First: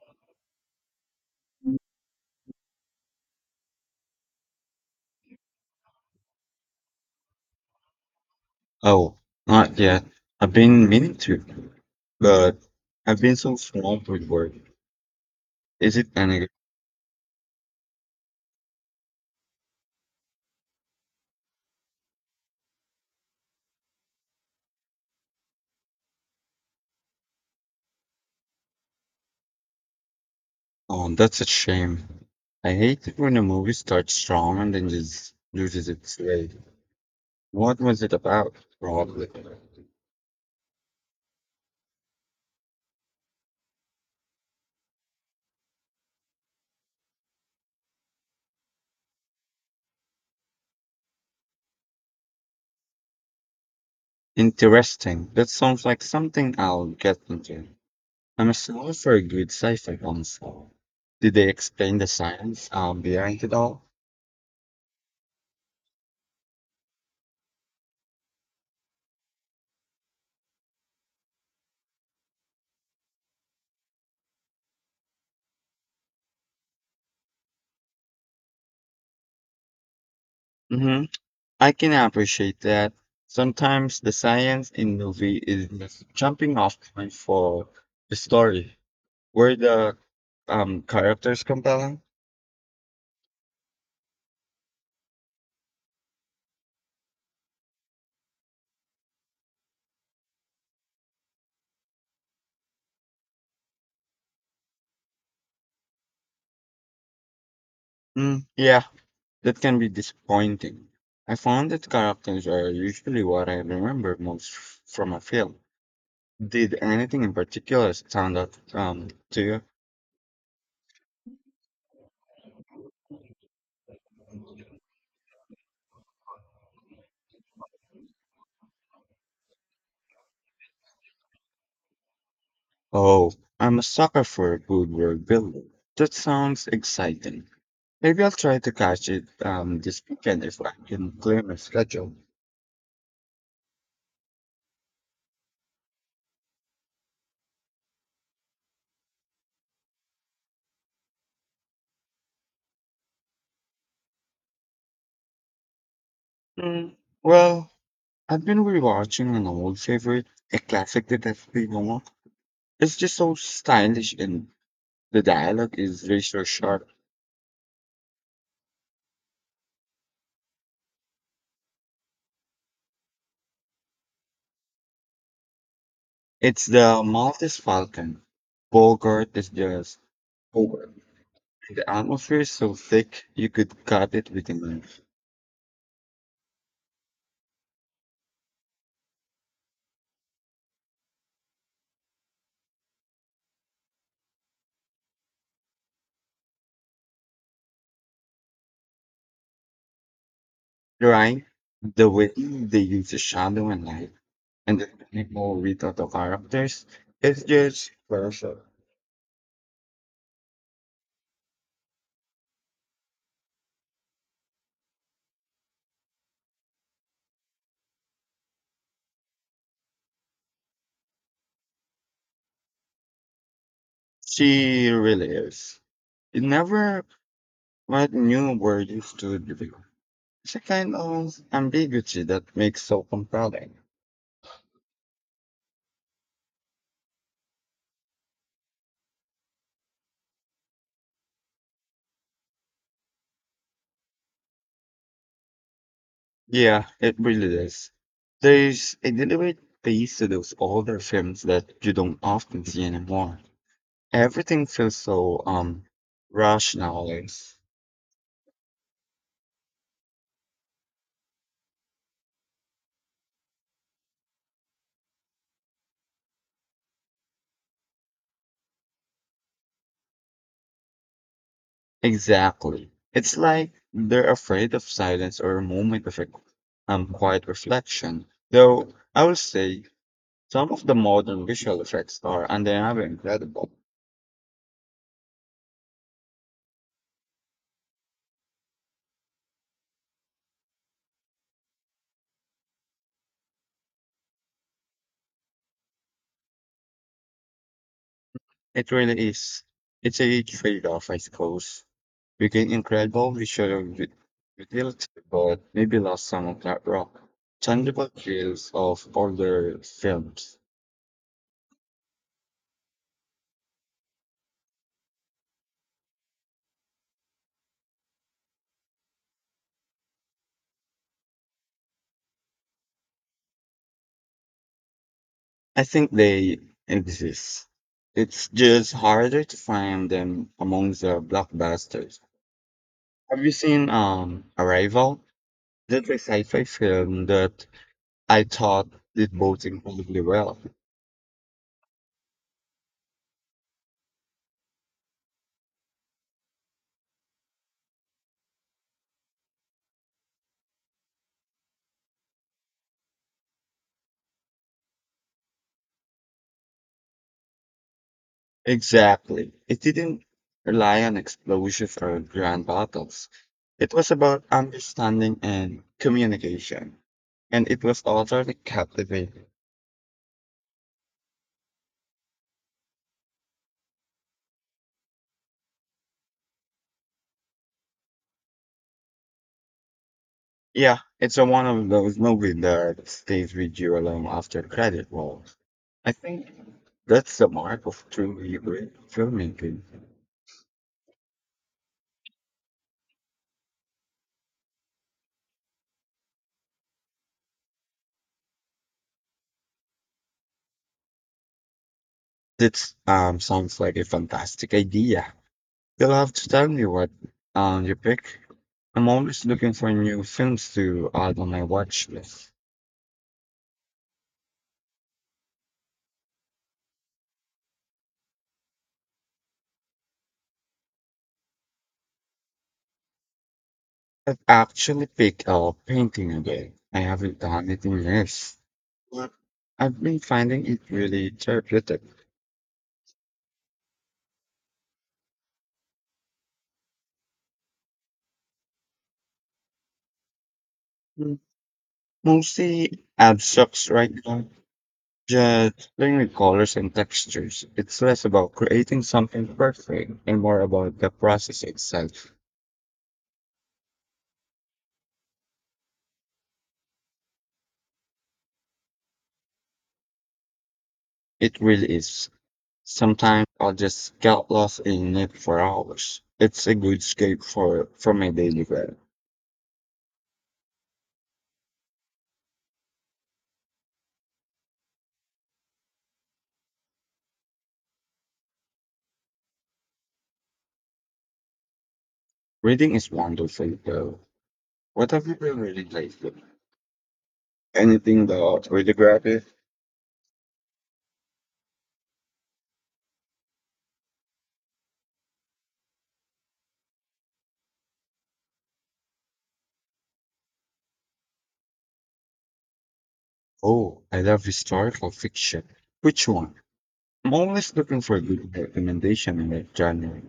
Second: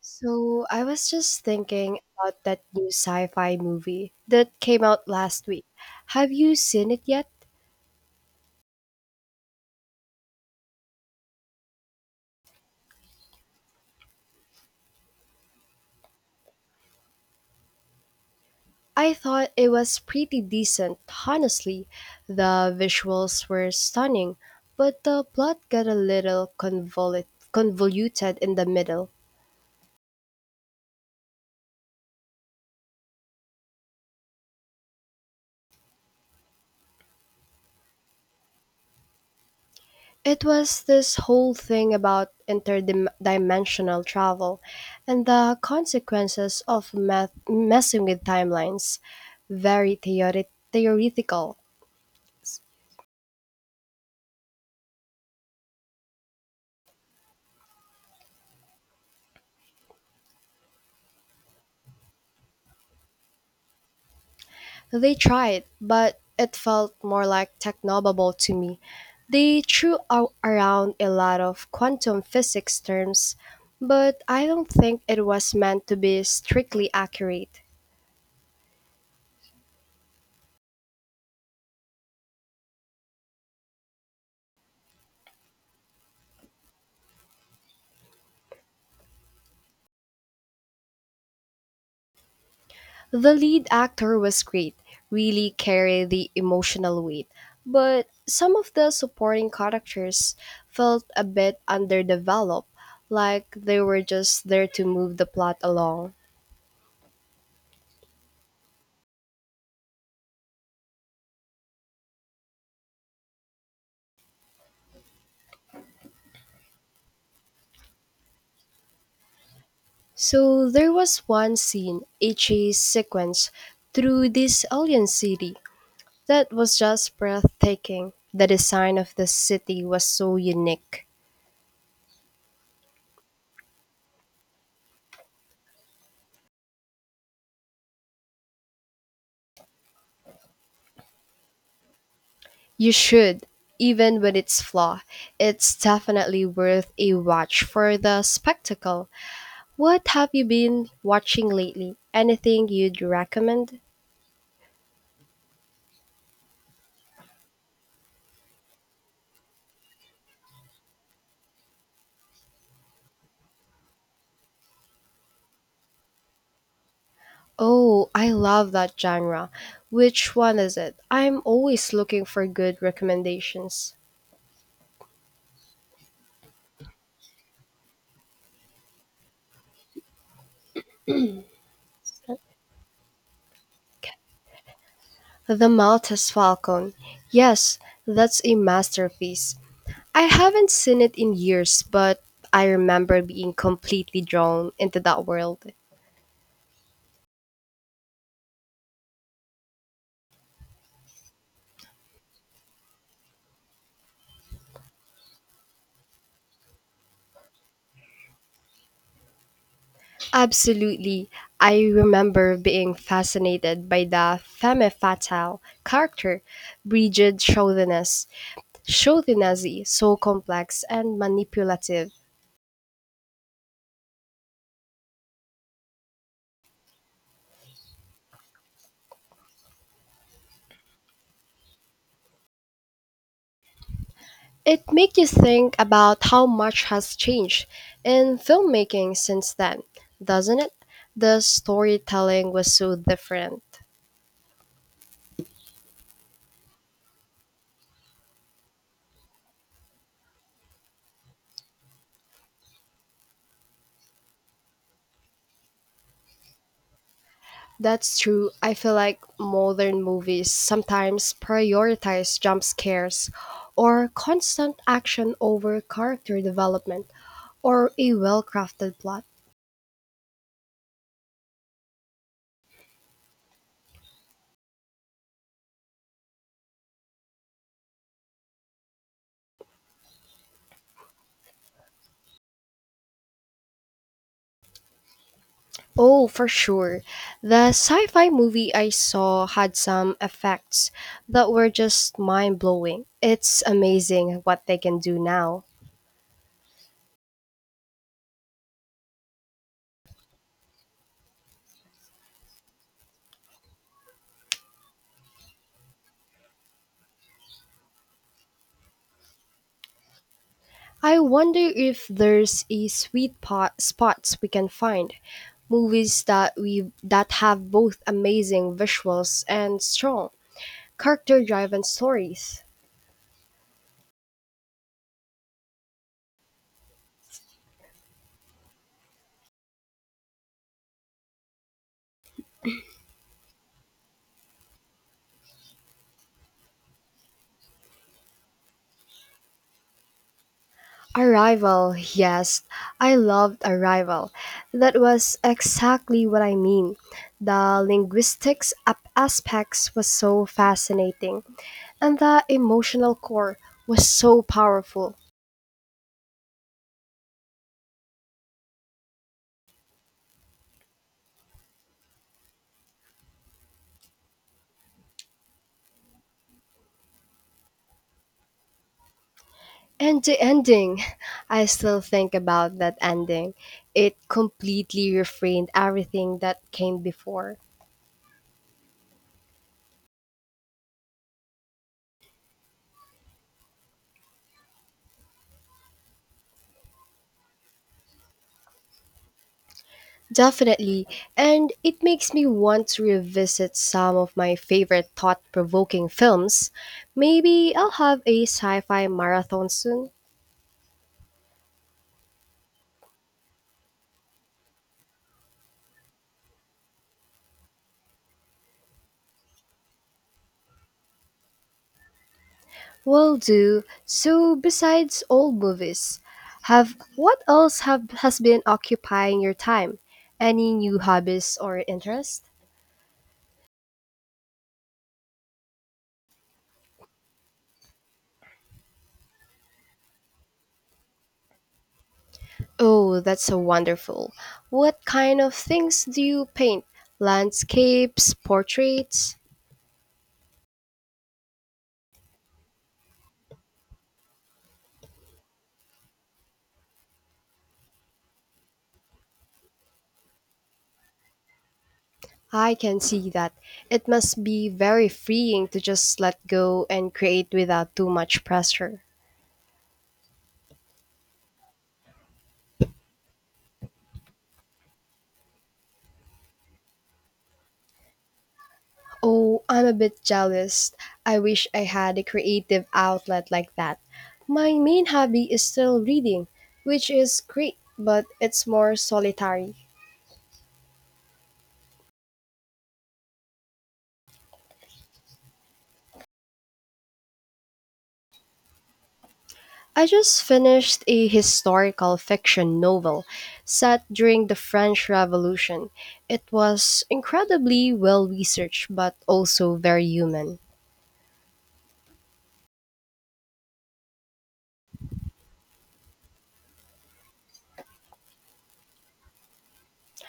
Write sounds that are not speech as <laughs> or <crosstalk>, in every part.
So I was just thinking about that new sci-fi movie that came out last week. Have you seen it yet? Oh, not yet. I've been meaning to, but I've been so swamped with work. Is it any? I thought it was pretty decent, honestly. The visuals were stunning, but the plot got a little convoluted in the middle. Oh, that's a shame. I hate it when a movie starts strong and then just loses its way. What was it about? Probably. It was this whole thing about interdimensional travel and the consequences of messing with timelines. Very theoretical. Interesting. That sounds like something I'll get into. I'm a sucker for a good sci-fi console. Did they explain the science behind it all? They tried, but it felt more like technobabble to me. They threw out around a lot of quantum physics terms, but I don't think it was meant to be strictly accurate. Mm-hmm. I can appreciate that. Sometimes the science in movie is just jumping off point for the story. Were the characters compelling? The lead actor was great, really carried the emotional weight, but some of the supporting characters felt a bit underdeveloped, like they were just there to move the plot along. Mm, yeah, that can be disappointing. I found that characters are usually what I remember most from a film. Did anything in particular stand out to you? So there was one scene, a chase sequence through this alien city that was just breathtaking. The design of the city was so unique. Oh, I'm a sucker for good world building. That sounds exciting. Maybe I'll try to catch it this weekend if I can clear my schedule. You should, even with its flaw, it's definitely worth a watch for the spectacle. What have you been watching lately? Anything you'd recommend? Mm. Well, I've been rewatching an old favorite, a classic detective novel. It's just so stylish and the dialogue is very so sharp. Oh, I love that genre. Which one is it? I'm always looking for good recommendations. It's the Maltese Falcon. Bogart is just Bogart. And the atmosphere is so thick you could cut it with a knife. The Maltese Falcon. Yes, that's a masterpiece. I haven't seen it in years, but I remember being completely drawn into that world. The rhyme, the way they use the shadow and light, and the people without the characters, it's just perfect. Absolutely. I remember being fascinated by the femme fatale character, Brigid Chauvinez. Chauvinazzi, so complex and manipulative. She really is. It never what new word is to reveal. It's a kind of ambiguity that makes so compelling. It makes you think about how much has changed in filmmaking since then, doesn't it? The storytelling was so different. Yeah, it really is. There's a deliberate pace to those older films that you don't often see anymore. Everything feels so rushed nowadays. That's true. I feel like modern movies sometimes prioritize jump scares or constant action over character development or a well crafted plot. Exactly. It's like they're afraid of silence or a moment of a quiet reflection. Though I will say some of the modern visual effects are undeniably incredible. Oh, for sure. The sci fi movie I saw had some effects that were just mind blowing. It's amazing what they can do now. It really is. It's a trade-off, I suppose. You get incredible visual utility, but maybe lost some of that raw, tangible feels of older films. I wonder if there's a sweet pot spots we can find. Movies that have both amazing visuals and strong character driven stories. I think they exist. It's just harder to find them among the blockbusters. Have you seen Arrival? That's a sci-fi film that I thought did both incredibly well. Arrival, yes, I loved Arrival. That was exactly what I mean. The linguistics aspects was so fascinating, and the emotional core was so powerful. Exactly. It didn't rely on explosions or grand battles. It was about understanding and communication. And it was utterly captivating. And the ending, <laughs> I still think about that ending. It completely reframed everything that came before. Yeah, it's a one of those movies that stays with you long after credit rolls. I think that's the mark of truly great filmmaking. Definitely. And it makes me want to revisit some of my favorite thought provoking films. Maybe I'll have a sci fi marathon soon. That sounds like a fantastic idea. You'll have to tell me what you pick. I'm always looking for new films to add on my watch list. Will do. So, besides old movies, have what else have, has been occupying your time? Any new hobbies or interests? I've actually picked up painting again. I haven't done it in years, but I've been finding it really therapeutic. Oh, that's so wonderful. What kind of things do you paint? Landscapes, portraits? Mm, mostly abstracts right now, just playing with colors and textures. It's less about creating something perfect and more about the process itself. I can see that. It must be very freeing to just let go and create without too much pressure. It really is. Sometimes I just get lost in it for hours. It's a good escape for from my daily grind. Oh, I'm a bit jealous. I wish I had a creative outlet like that. My main hobby is still reading, which is great, but it's more solitary. Reading is wonderful though. What have you been reading lately? Anything about radiography? I just finished a historical fiction novel set during the French Revolution. It was incredibly well researched but also very human. Oh, I love historical fiction. Which one? I'm always looking for a good recommendation in that genre.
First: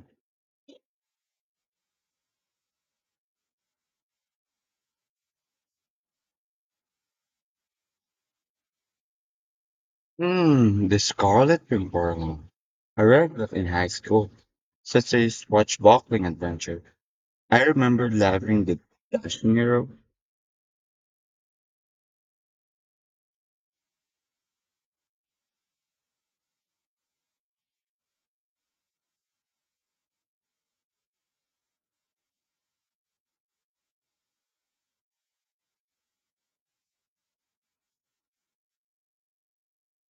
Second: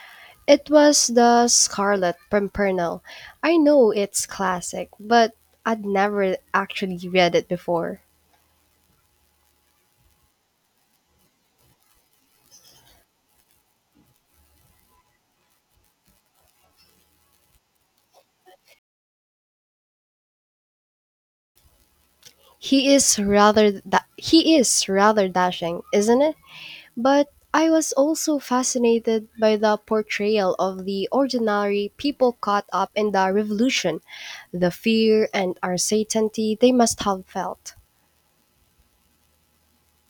It was The Scarlet Pimpernel. I know it's classic, but I'd never actually read it before. Hmm, The Scarlet Pimpernel. I read that in high school. Such a swashbuckling adventure. I remember loving the dashing hero. He is rather dashing, isn't it? But I was also fascinated by the portrayal of the ordinary people caught up in the revolution, the fear and uncertainty they must have felt.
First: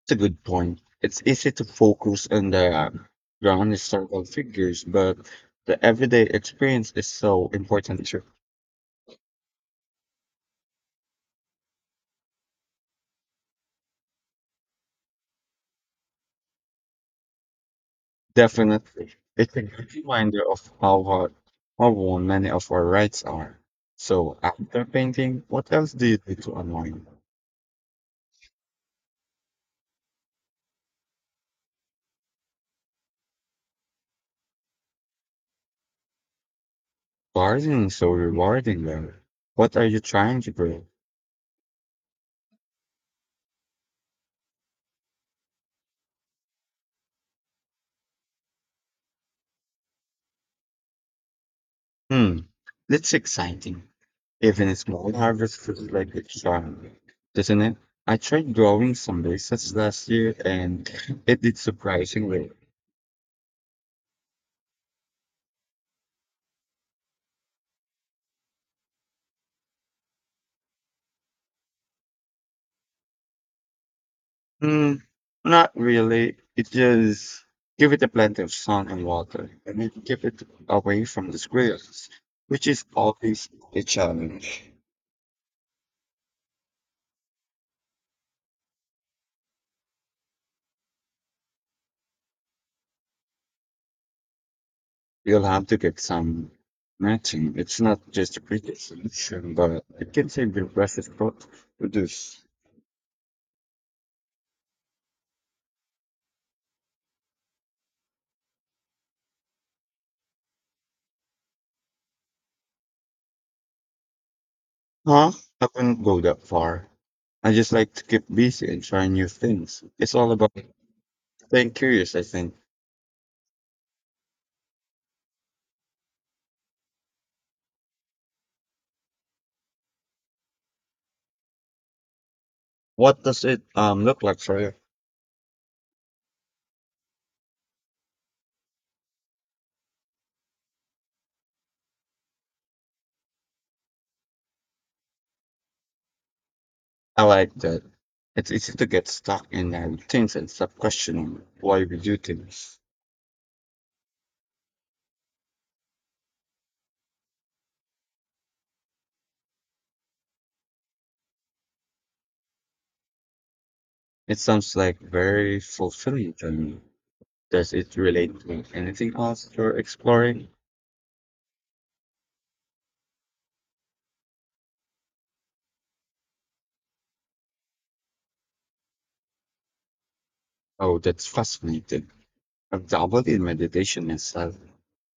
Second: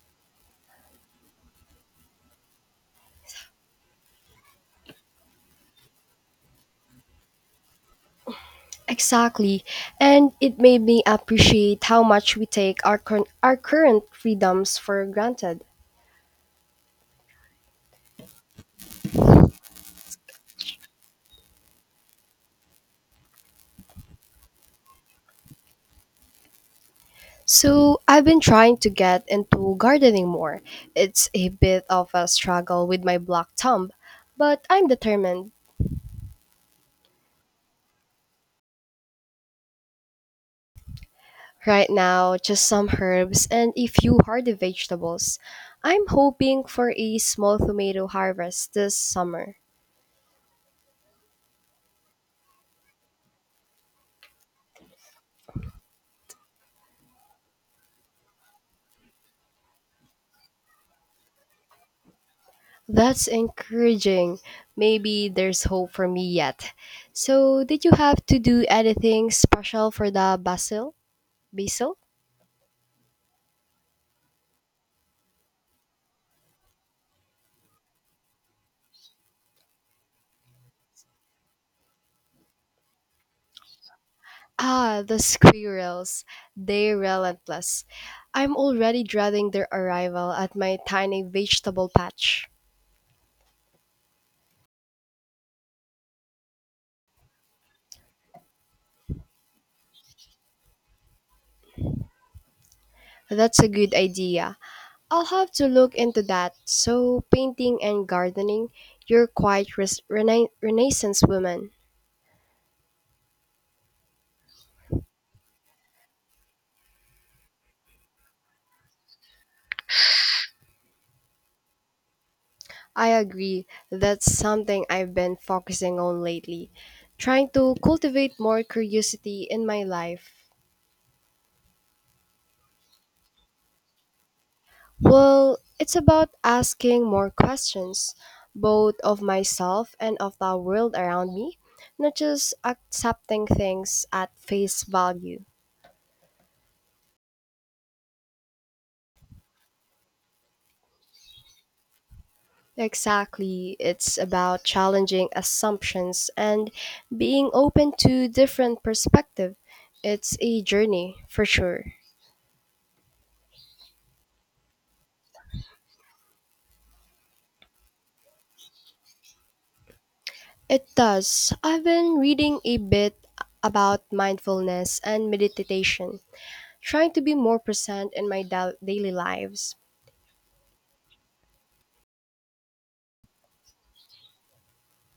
That's a good point. It's easy to focus on the grand historical figures, but the everyday experience is so important too. Exactly. And it made me appreciate how much we take our current freedoms for granted. Definitely. It's a good reminder of how hard, how worn many of our rights are. So after painting, what else do you do to unwind? So, I've been trying to get into gardening more. It's a bit of a struggle with my black thumb, but I'm determined. Gardening is so rewarding though. What are you trying to grow? Right now, just some herbs and a few hardy vegetables. I'm hoping for a small tomato harvest this summer. Hmm, that's exciting. Even a small harvest feels like a charm, doesn't it? I tried growing some bases last year and <laughs> it did surprisingly. That's encouraging. Maybe there's hope for me yet. So, did you have to do anything special for the basil? Basil? Hmm, not really. It just give it a plenty of sun and water and it keep it away from the squirrels, which is always a challenge. Ah, the squirrels. They're relentless. I'm already dreading their arrival at my tiny vegetable patch. You'll have to get some matching. It's not just a pretty solution, but it can save the precious produce. That's a good idea. I'll have to look into that. So, painting and gardening, you're quite renaissance woman. Huh? I wouldn't go that far. I just like to keep busy and try new things. It's all about staying curious, I think. I agree. That's something I've been focusing on lately. Trying to cultivate more curiosity in my life. What does it look like for you? Well, it's about asking more questions, both of myself and of the world around me, not just accepting things at face value. I like that. It's easy to get stuck in routines and stop questioning why we do things. Exactly, it's about challenging assumptions and being open to different perspective. It's a journey, for sure. It sounds like very fulfilling to me. Does it relate to anything else you're exploring? It does. I've been reading a bit about mindfulness and meditation, trying to be more present in my daily lives. Oh, that's fascinating. I've dabbled in meditation and stuff,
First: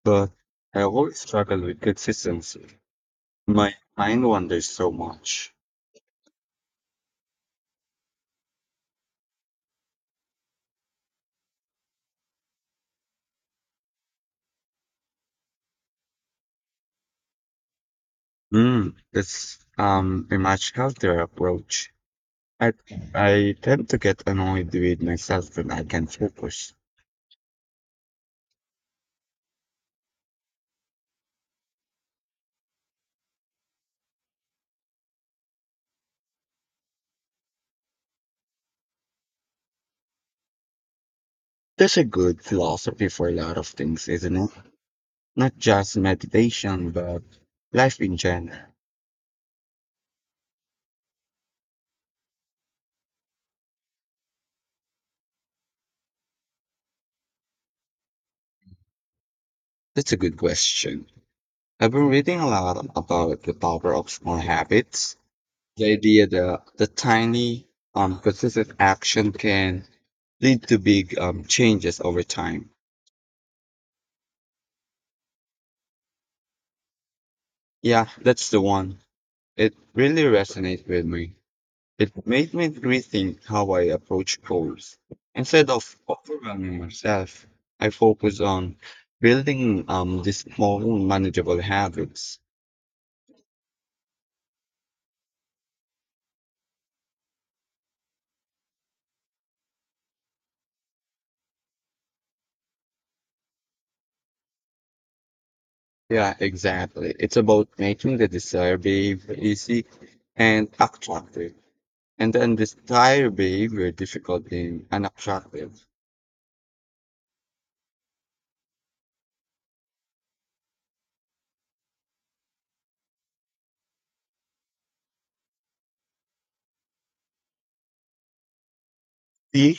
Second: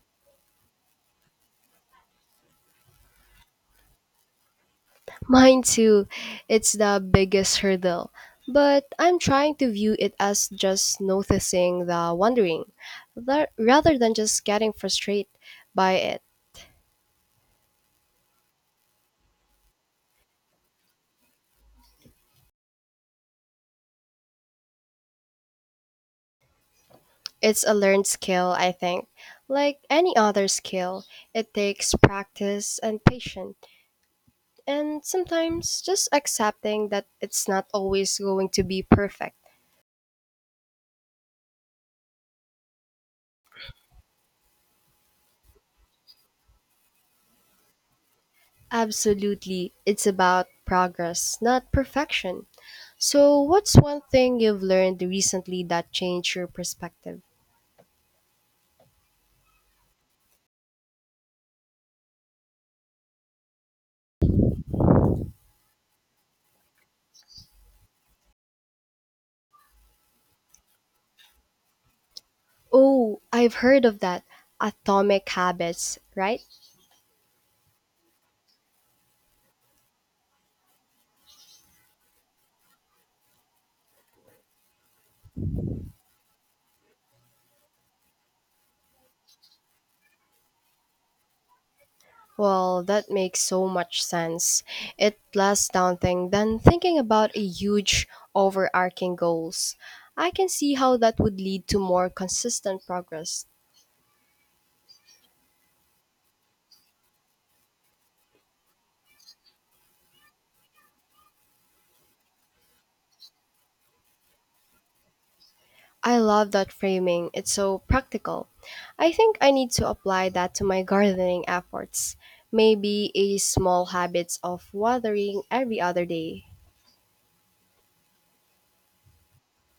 but I always struggle with consistency. My mind wanders so much. Mine too. It's the biggest hurdle. But I'm trying to view it as just noticing the wandering, rather than just getting frustrated by it. Mm, that's a much healthier approach. I I tend to get annoyed with myself when I can't focus. It's a learned skill, I think. Like any other skill, it takes practice and patience, and sometimes just accepting that it's not always going to be perfect. That's a good philosophy for a lot of things, isn't it? Not just meditation, but life in general. Absolutely, it's about progress, not perfection. So, what's one thing you've learned recently that changed your perspective? That's a good question. I've been reading a lot about the power of small habits. The idea that the tiny, consistent action can lead to big changes over time. Oh, I've heard of that. Atomic habits, right? Yeah, that's the one. It really resonated with me. It made me rethink how I approach goals. Instead of overwhelming myself, I focus on building these small, manageable habits. Well, that makes so much sense. It less daunting than thinking about a huge overarching goals. I can see how that would lead to more consistent progress. Yeah, exactly. It's about making the desire behavior easy and attractive, and then desire behavior difficult and unattractive. I love that framing. It's so practical. I think I need to apply that to my gardening efforts. Maybe a small habits of watering every other day. See,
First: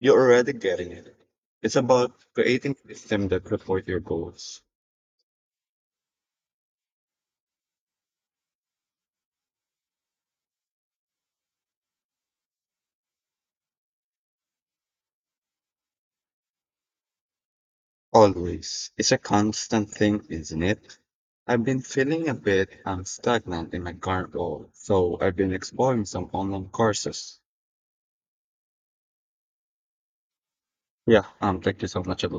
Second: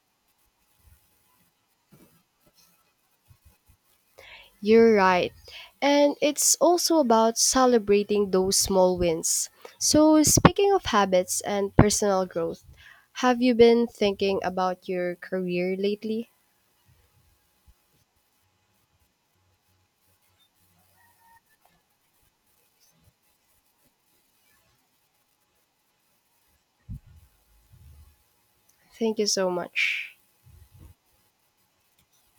you're already getting it. It's about creating a system that support your goals. You're right. And it's also about celebrating those small wins. So, speaking of habits and personal growth, have you been thinking about your career lately? Always. It's a constant thing, isn't it? I've been feeling a bit stagnant in my current role, so I've been exploring some online courses. Thank you so much. Yeah, thank you so much. Have a